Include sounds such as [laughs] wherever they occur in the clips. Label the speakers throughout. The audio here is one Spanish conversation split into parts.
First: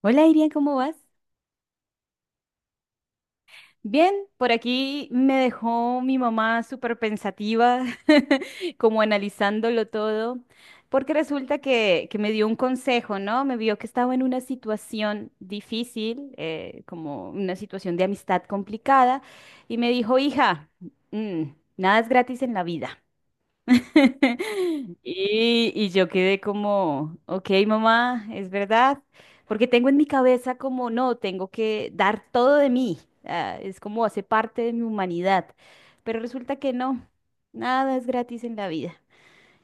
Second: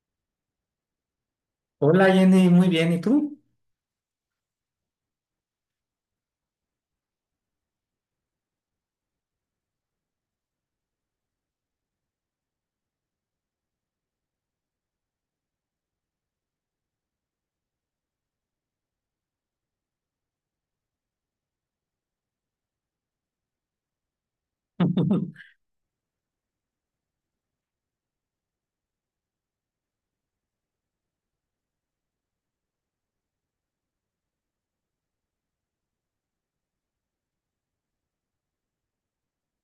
Speaker 1: Hola Irian, ¿cómo vas?
Speaker 2: Hola Jenny, muy bien, ¿y tú?
Speaker 1: Bien, por aquí me dejó mi mamá súper pensativa, [laughs] como analizándolo todo, porque resulta que me dio un consejo, ¿no? Me vio que estaba en una situación difícil, como una situación de amistad complicada, y me dijo, hija, mm, nada es gratis en la vida. [laughs]
Speaker 2: [laughs]
Speaker 1: Y yo quedé como, ok, mamá, es verdad, porque tengo en mi cabeza como, no, tengo que dar todo de mí, ah, es como hace parte de mi humanidad, pero resulta que no, nada es gratis en la vida.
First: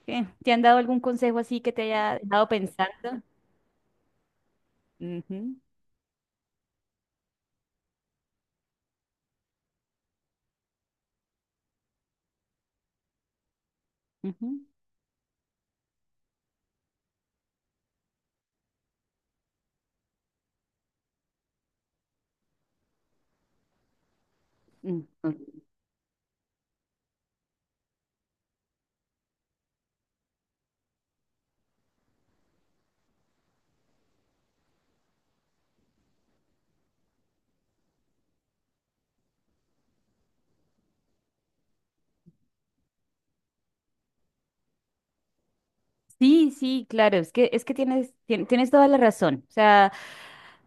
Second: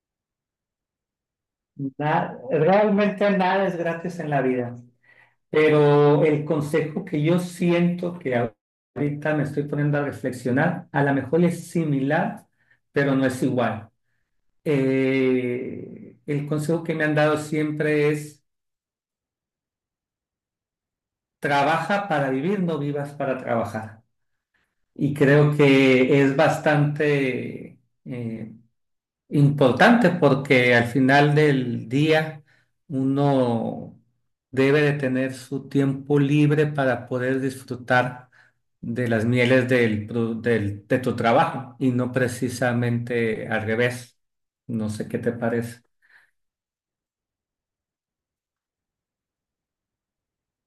Speaker 1: ¿Qué? ¿Te han dado algún consejo así que te haya dejado pensando?
Speaker 2: Realmente nada es gratis en la vida,
Speaker 1: Ujú,
Speaker 2: pero el consejo que yo siento que ahorita me estoy poniendo a reflexionar, a lo mejor es similar, pero no es igual.
Speaker 1: ujú,
Speaker 2: El consejo que me han dado siempre es, trabaja para vivir, no vivas para trabajar.
Speaker 1: mm,
Speaker 2: Y creo
Speaker 1: ok.
Speaker 2: que es bastante eh, importante porque al final del día uno debe de tener su tiempo libre para poder disfrutar de las mieles de tu trabajo y no precisamente al revés. No sé qué te parece.
Speaker 1: Sí, sí, claro, es que tienes toda la razón, o sea.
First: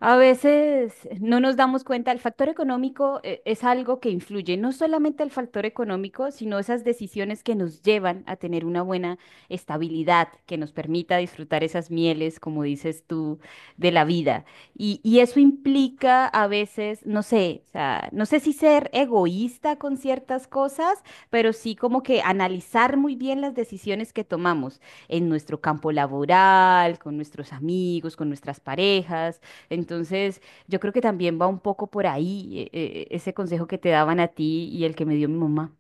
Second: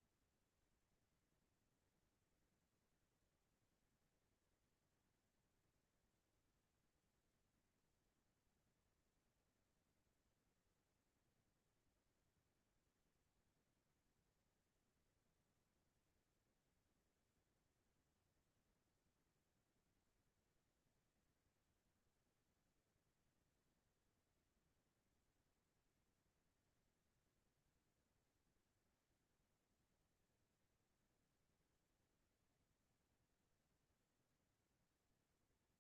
Speaker 1: A veces no nos damos cuenta, el factor económico es algo que influye, no solamente el factor económico, sino esas decisiones que nos llevan a tener una buena estabilidad, que nos permita disfrutar esas mieles, como dices tú, de la vida. Y eso implica a veces, no sé, o sea, no sé si ser egoísta con ciertas cosas, pero sí como que analizar muy bien las decisiones que tomamos en nuestro campo laboral, con nuestros amigos, con nuestras parejas, entonces, yo creo que también va un poco por ahí, ese consejo que te daban a ti y el que me dio mi mamá.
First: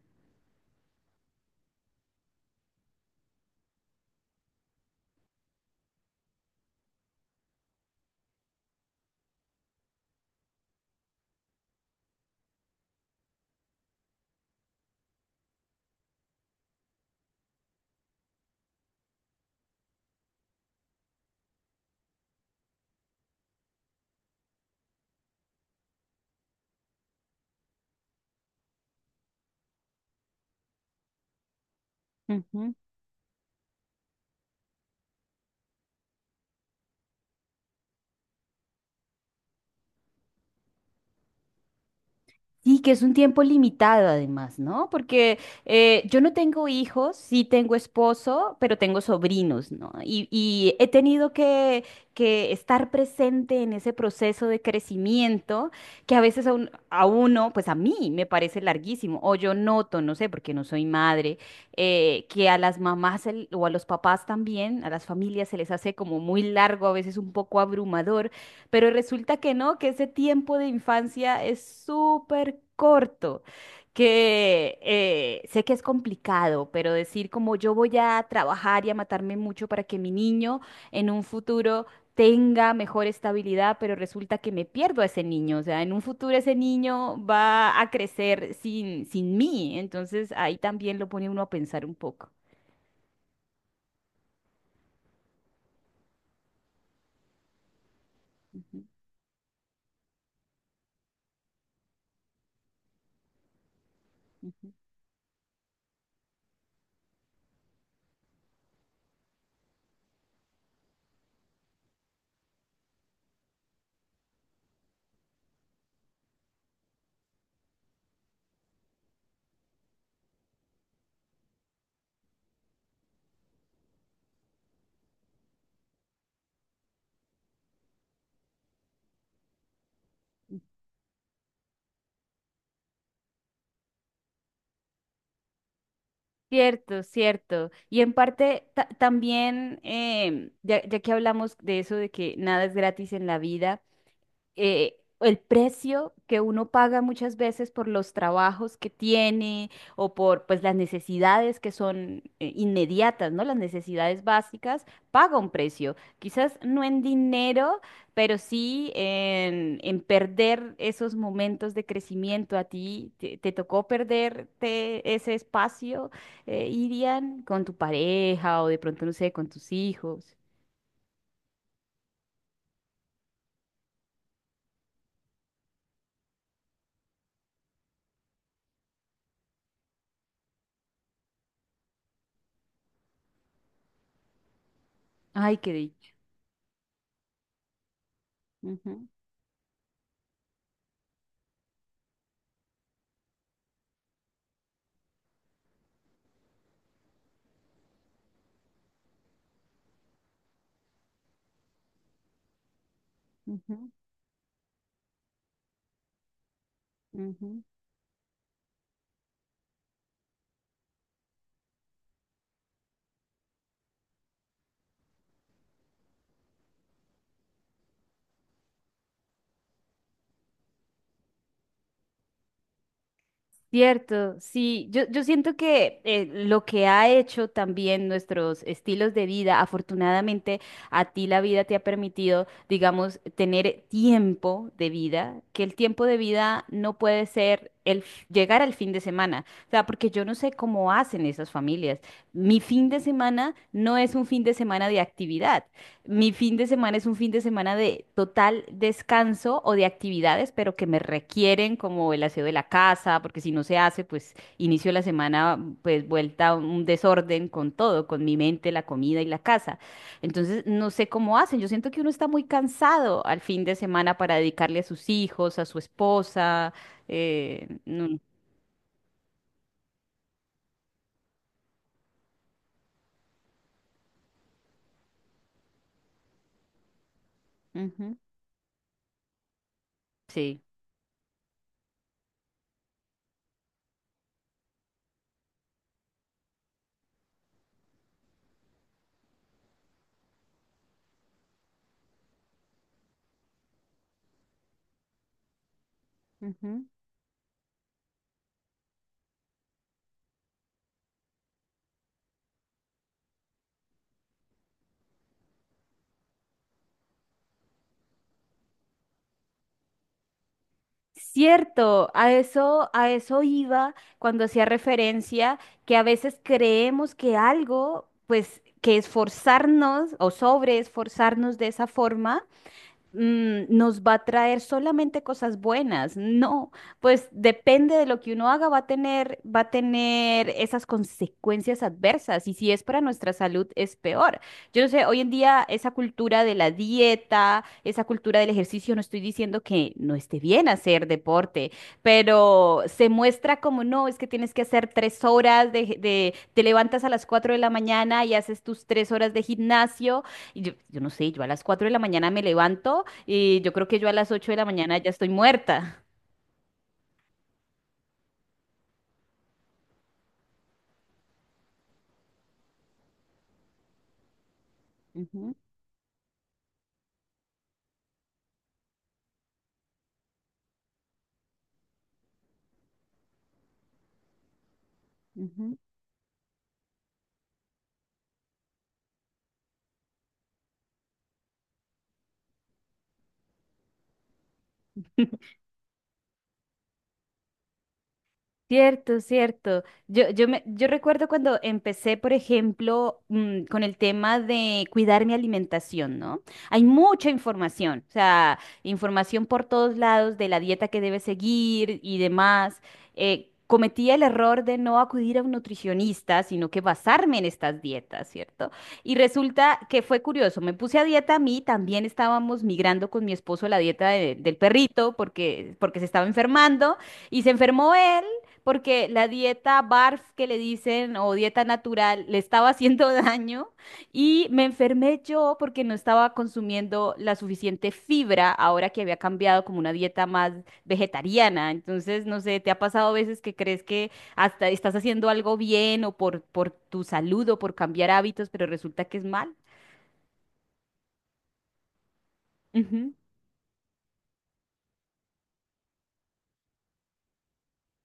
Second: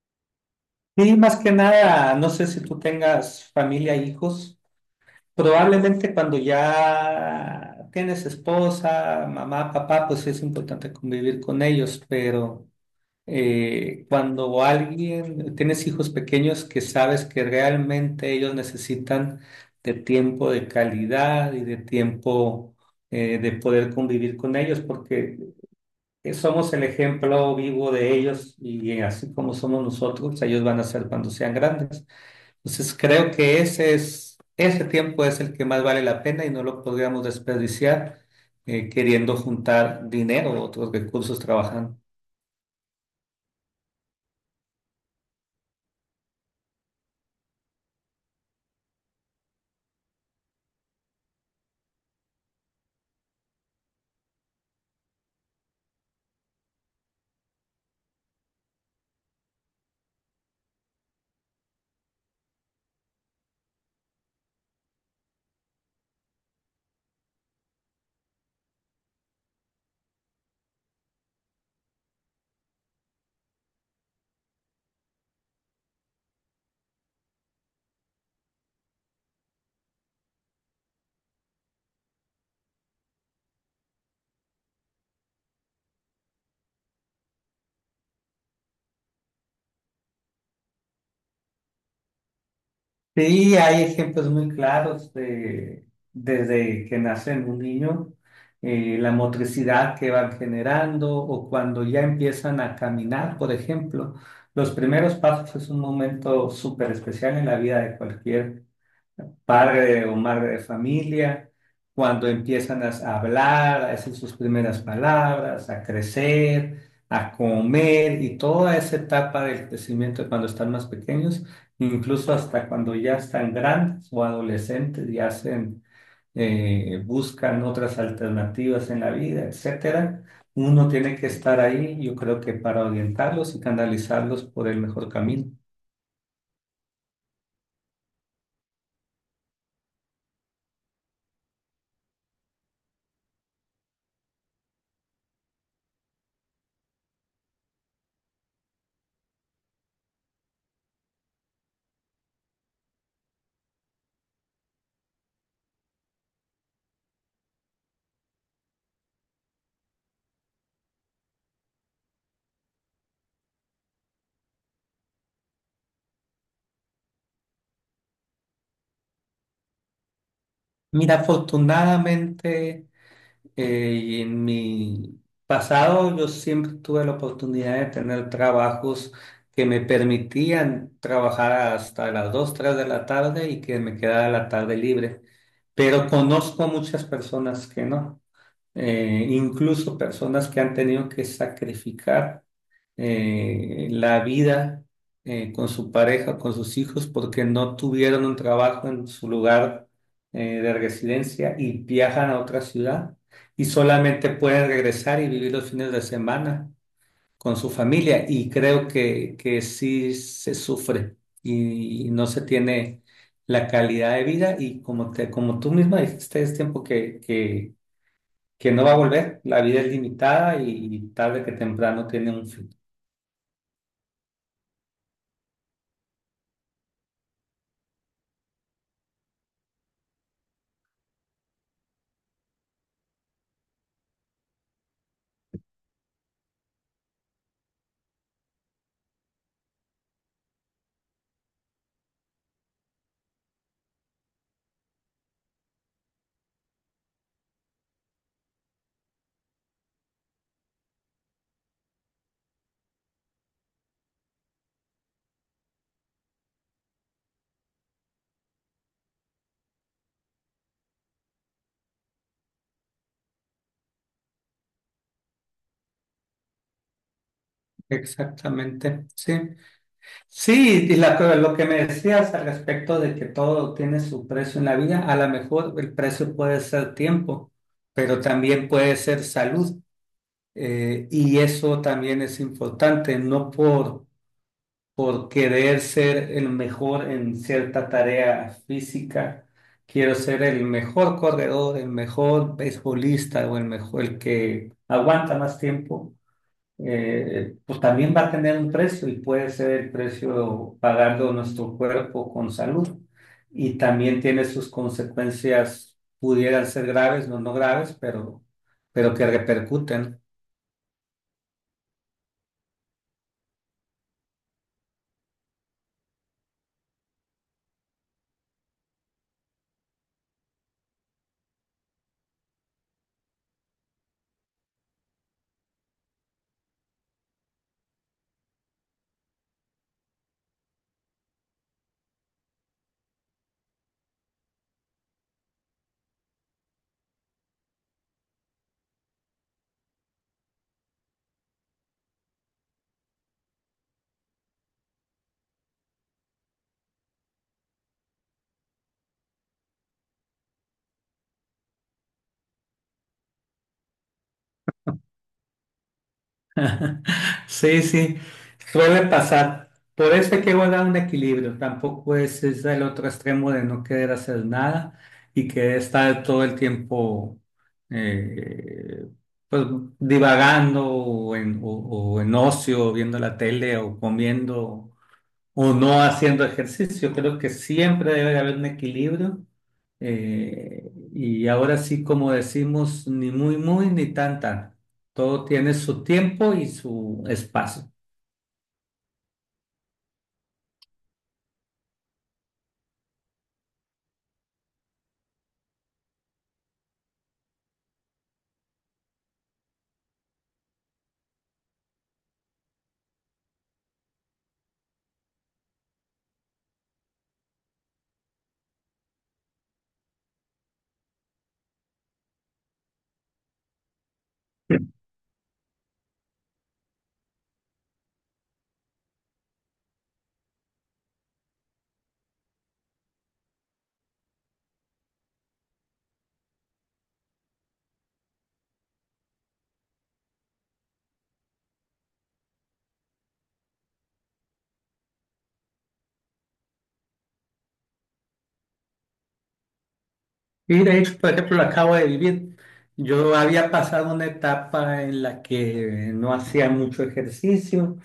Speaker 2: Y más que nada, no sé si tú tengas familia, hijos. Probablemente cuando ya tienes esposa, mamá, papá, pues sí es importante convivir con ellos, pero cuando alguien tienes hijos pequeños que sabes que realmente ellos necesitan de tiempo de calidad y de tiempo de poder convivir con ellos, porque somos el ejemplo vivo de ellos y así como somos nosotros, ellos van a ser cuando sean grandes.
Speaker 1: Ujú.
Speaker 2: Entonces creo que ese tiempo es el que más vale la pena y no lo podríamos desperdiciar queriendo juntar dinero o otros recursos trabajando.
Speaker 1: Sí, que es un tiempo limitado además, ¿no? Porque yo no tengo hijos, sí tengo esposo, pero tengo sobrinos, ¿no? Y he tenido que estar presente en ese proceso de crecimiento que a veces a uno, pues a mí me parece larguísimo, o yo noto, no sé, porque no soy madre, que a las mamás o a los papás también, a las familias se les hace como muy largo, a veces un poco abrumador, pero resulta que no, que ese tiempo de infancia es súper corto, que sé que es complicado, pero decir como yo voy a trabajar y a matarme mucho para que mi niño en un futuro tenga mejor estabilidad, pero resulta que me pierdo a ese niño, o sea, en un futuro ese niño va a crecer sin mí, entonces ahí también lo pone uno a pensar un poco.
Speaker 2: Sí, hay ejemplos muy claros de, desde que nacen un niño,
Speaker 1: Ujú.
Speaker 2: la motricidad que van generando o cuando ya empiezan a caminar, por ejemplo. Los primeros pasos es un momento súper especial en la vida de cualquier padre o madre de familia, cuando empiezan a hablar, a decir sus primeras palabras, a crecer, a comer y toda esa etapa del crecimiento cuando están más pequeños, incluso hasta cuando ya están grandes o adolescentes y hacen, buscan otras alternativas en la vida, etcétera. Uno tiene que estar ahí, yo creo que para orientarlos y canalizarlos por el mejor camino.
Speaker 1: Cierto, cierto. Y en parte también, ya, ya que hablamos de eso, de que nada es gratis en la vida, el precio que uno paga muchas veces por los trabajos que tiene o por pues las necesidades que son inmediatas, ¿no? Las necesidades básicas, paga un precio. Quizás no en dinero, pero sí en perder esos momentos de crecimiento. ¿A ti te tocó perderte ese espacio, Irian, con tu pareja o de pronto, no sé, con tus hijos?
Speaker 2: Mira, afortunadamente, y en mi pasado yo siempre tuve la oportunidad de tener trabajos que me permitían trabajar hasta las 2 3 de la tarde y que me quedara la tarde libre.
Speaker 1: Ay, qué dicho.
Speaker 2: Pero conozco muchas personas que no, incluso personas que han tenido que sacrificar la vida con su pareja, con sus hijos, porque no tuvieron un trabajo en su lugar de residencia y viajan a otra ciudad y solamente pueden regresar y vivir los fines de semana con su familia. Y creo que sí se sufre y no se tiene la calidad de vida y como, te, como tú misma dijiste, es tiempo que no va a volver, la vida es limitada y tarde que temprano tiene un fin.
Speaker 1: Cierto, sí, yo siento que lo que ha hecho también nuestros estilos de vida, afortunadamente a ti la vida te ha permitido, digamos, tener tiempo de vida, que el tiempo de vida no puede ser llegar al fin de semana, o sea, porque yo no sé cómo hacen esas familias. Mi fin de semana no es un fin de semana de actividad, mi fin de semana es un fin de semana de total descanso o de actividades, pero que me requieren como el aseo de la casa, porque si no se hace, pues inicio la semana pues vuelta a un desorden con todo, con mi mente, la comida y la casa. Entonces, no sé cómo hacen. Yo siento que uno está muy cansado al fin de semana para dedicarle a sus hijos, a su esposa. eh, no-
Speaker 2: Exactamente, sí. Sí, y la lo que me decías al respecto de que todo tiene su precio en la vida, a lo mejor el precio puede ser tiempo,
Speaker 1: Ujú,
Speaker 2: pero también puede ser salud.
Speaker 1: sí.
Speaker 2: Y eso también es importante, no por, por querer ser el mejor en cierta tarea física, quiero ser el mejor corredor, el mejor beisbolista o el mejor, el que aguanta más tiempo.
Speaker 1: Ujú.
Speaker 2: Pues también va a tener un precio y puede ser el precio pagando nuestro cuerpo con salud. Y también tiene sus consecuencias, pudieran ser graves, no, no graves, pero que repercuten.
Speaker 1: Cierto, a eso, iba cuando hacía referencia que a veces creemos que algo, pues que esforzarnos o sobre esforzarnos de esa forma, nos va a traer solamente cosas buenas. No, pues depende de lo que uno haga, va a tener esas consecuencias adversas. Y si es para nuestra salud, es peor. Yo no sé, hoy en día esa cultura de la dieta, esa cultura del ejercicio, no estoy diciendo que no esté bien hacer deporte, pero se muestra como no, es que tienes que hacer 3 horas te levantas a las 4 de la mañana y haces tus 3 horas de gimnasio y yo no sé, yo a las 4 de la mañana me levanto y yo creo que yo a las 8 de la mañana ya estoy muerta.
Speaker 2: [laughs] Sí, sí, suele pasar. Por eso hay que guardar un equilibrio. Tampoco es el otro extremo de no querer hacer nada y
Speaker 1: Ujú,
Speaker 2: querer estar todo el tiempo eh, pues, divagando o en ocio, viendo la tele o comiendo o
Speaker 1: ujú.
Speaker 2: no haciendo ejercicio. Creo que siempre debe haber un equilibrio. Y ahora sí, como decimos, ni muy, muy, ni tan, tan. Todo tiene su tiempo y su espacio.
Speaker 1: Cierto, cierto. Yo recuerdo cuando empecé, por ejemplo, con el tema de cuidar mi alimentación, ¿no? Hay mucha información, o sea, información por todos lados de la dieta que debes seguir y demás. Cometí el error de no acudir a un nutricionista, sino que basarme en estas dietas, ¿cierto? Y resulta que fue curioso, me puse a dieta a mí, también estábamos migrando con mi esposo a la dieta del perrito porque, se estaba enfermando. Y se enfermó él porque la dieta BARF que le dicen o dieta natural le estaba haciendo [laughs] daño y me enfermé yo porque no estaba consumiendo la suficiente fibra ahora que había cambiado como una dieta más vegetariana. Entonces, no sé, ¿te ha pasado a veces que crees que hasta estás haciendo algo bien o por tu salud o por cambiar hábitos, pero resulta que es mal?
Speaker 2: Y de hecho, por ejemplo, lo acabo de vivir.
Speaker 1: Ujú,
Speaker 2: Yo había pasado una etapa en la que no hacía mucho ejercicio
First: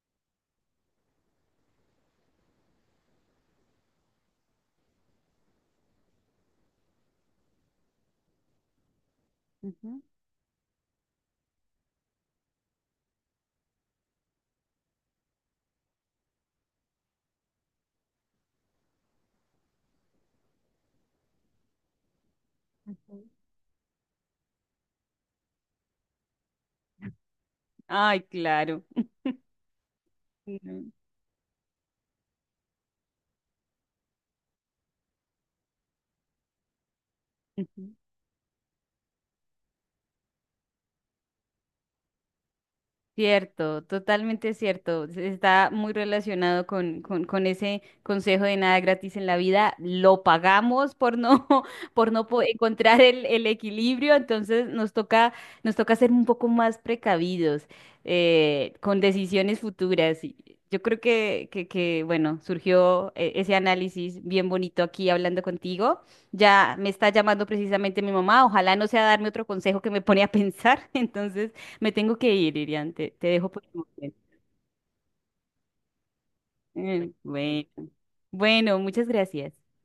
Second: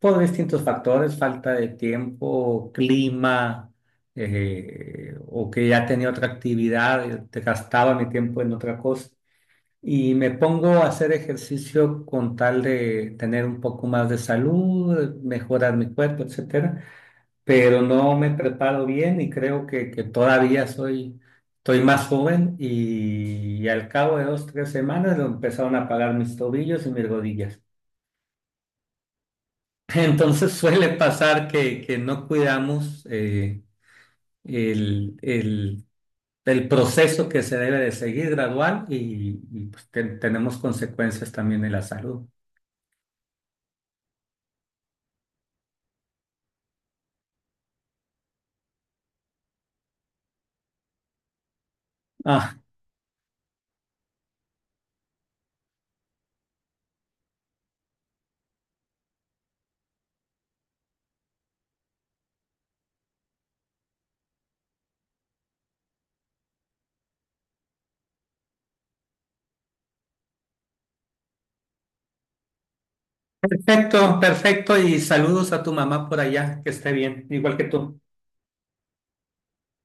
Speaker 2: por distintos factores, falta de tiempo, clima, o que ya tenía otra actividad, te gastaba mi tiempo en otra cosa.
Speaker 1: ujú,
Speaker 2: Y me pongo a hacer ejercicio con tal de tener un poco más de salud, mejorar mi cuerpo, etcétera, pero no me preparo bien y creo que todavía soy, estoy más joven
Speaker 1: ujú.
Speaker 2: y, al cabo de dos, tres semanas lo empezaron a pagar mis tobillos y mis rodillas.
Speaker 1: Ay, claro.
Speaker 2: [laughs] Entonces suele
Speaker 1: Ujú,
Speaker 2: pasar que no cuidamos el, el- el proceso que se debe
Speaker 1: ujú.
Speaker 2: de seguir gradual y, pues, tenemos consecuencias también en la salud.
Speaker 1: Cierto, totalmente cierto. Está muy relacionado con ese consejo de nada gratis en la vida. Lo pagamos por no, [laughs] por no
Speaker 2: Ah,
Speaker 1: encontrar el equilibrio, entonces nos toca ser un poco más precavidos, con decisiones futuras. Y yo creo que, bueno, surgió ese análisis bien bonito aquí hablando contigo. Ya me está llamando precisamente mi mamá. Ojalá no sea darme otro consejo que me pone a pensar. [laughs] Entonces. Me tengo que ir, Irian. Te dejo por el
Speaker 2: perfecto,
Speaker 1: momento.
Speaker 2: perfecto. Y saludos a tu mamá por allá, que esté bien, igual que
Speaker 1: Bueno,
Speaker 2: tú.
Speaker 1: bueno, muchas gracias.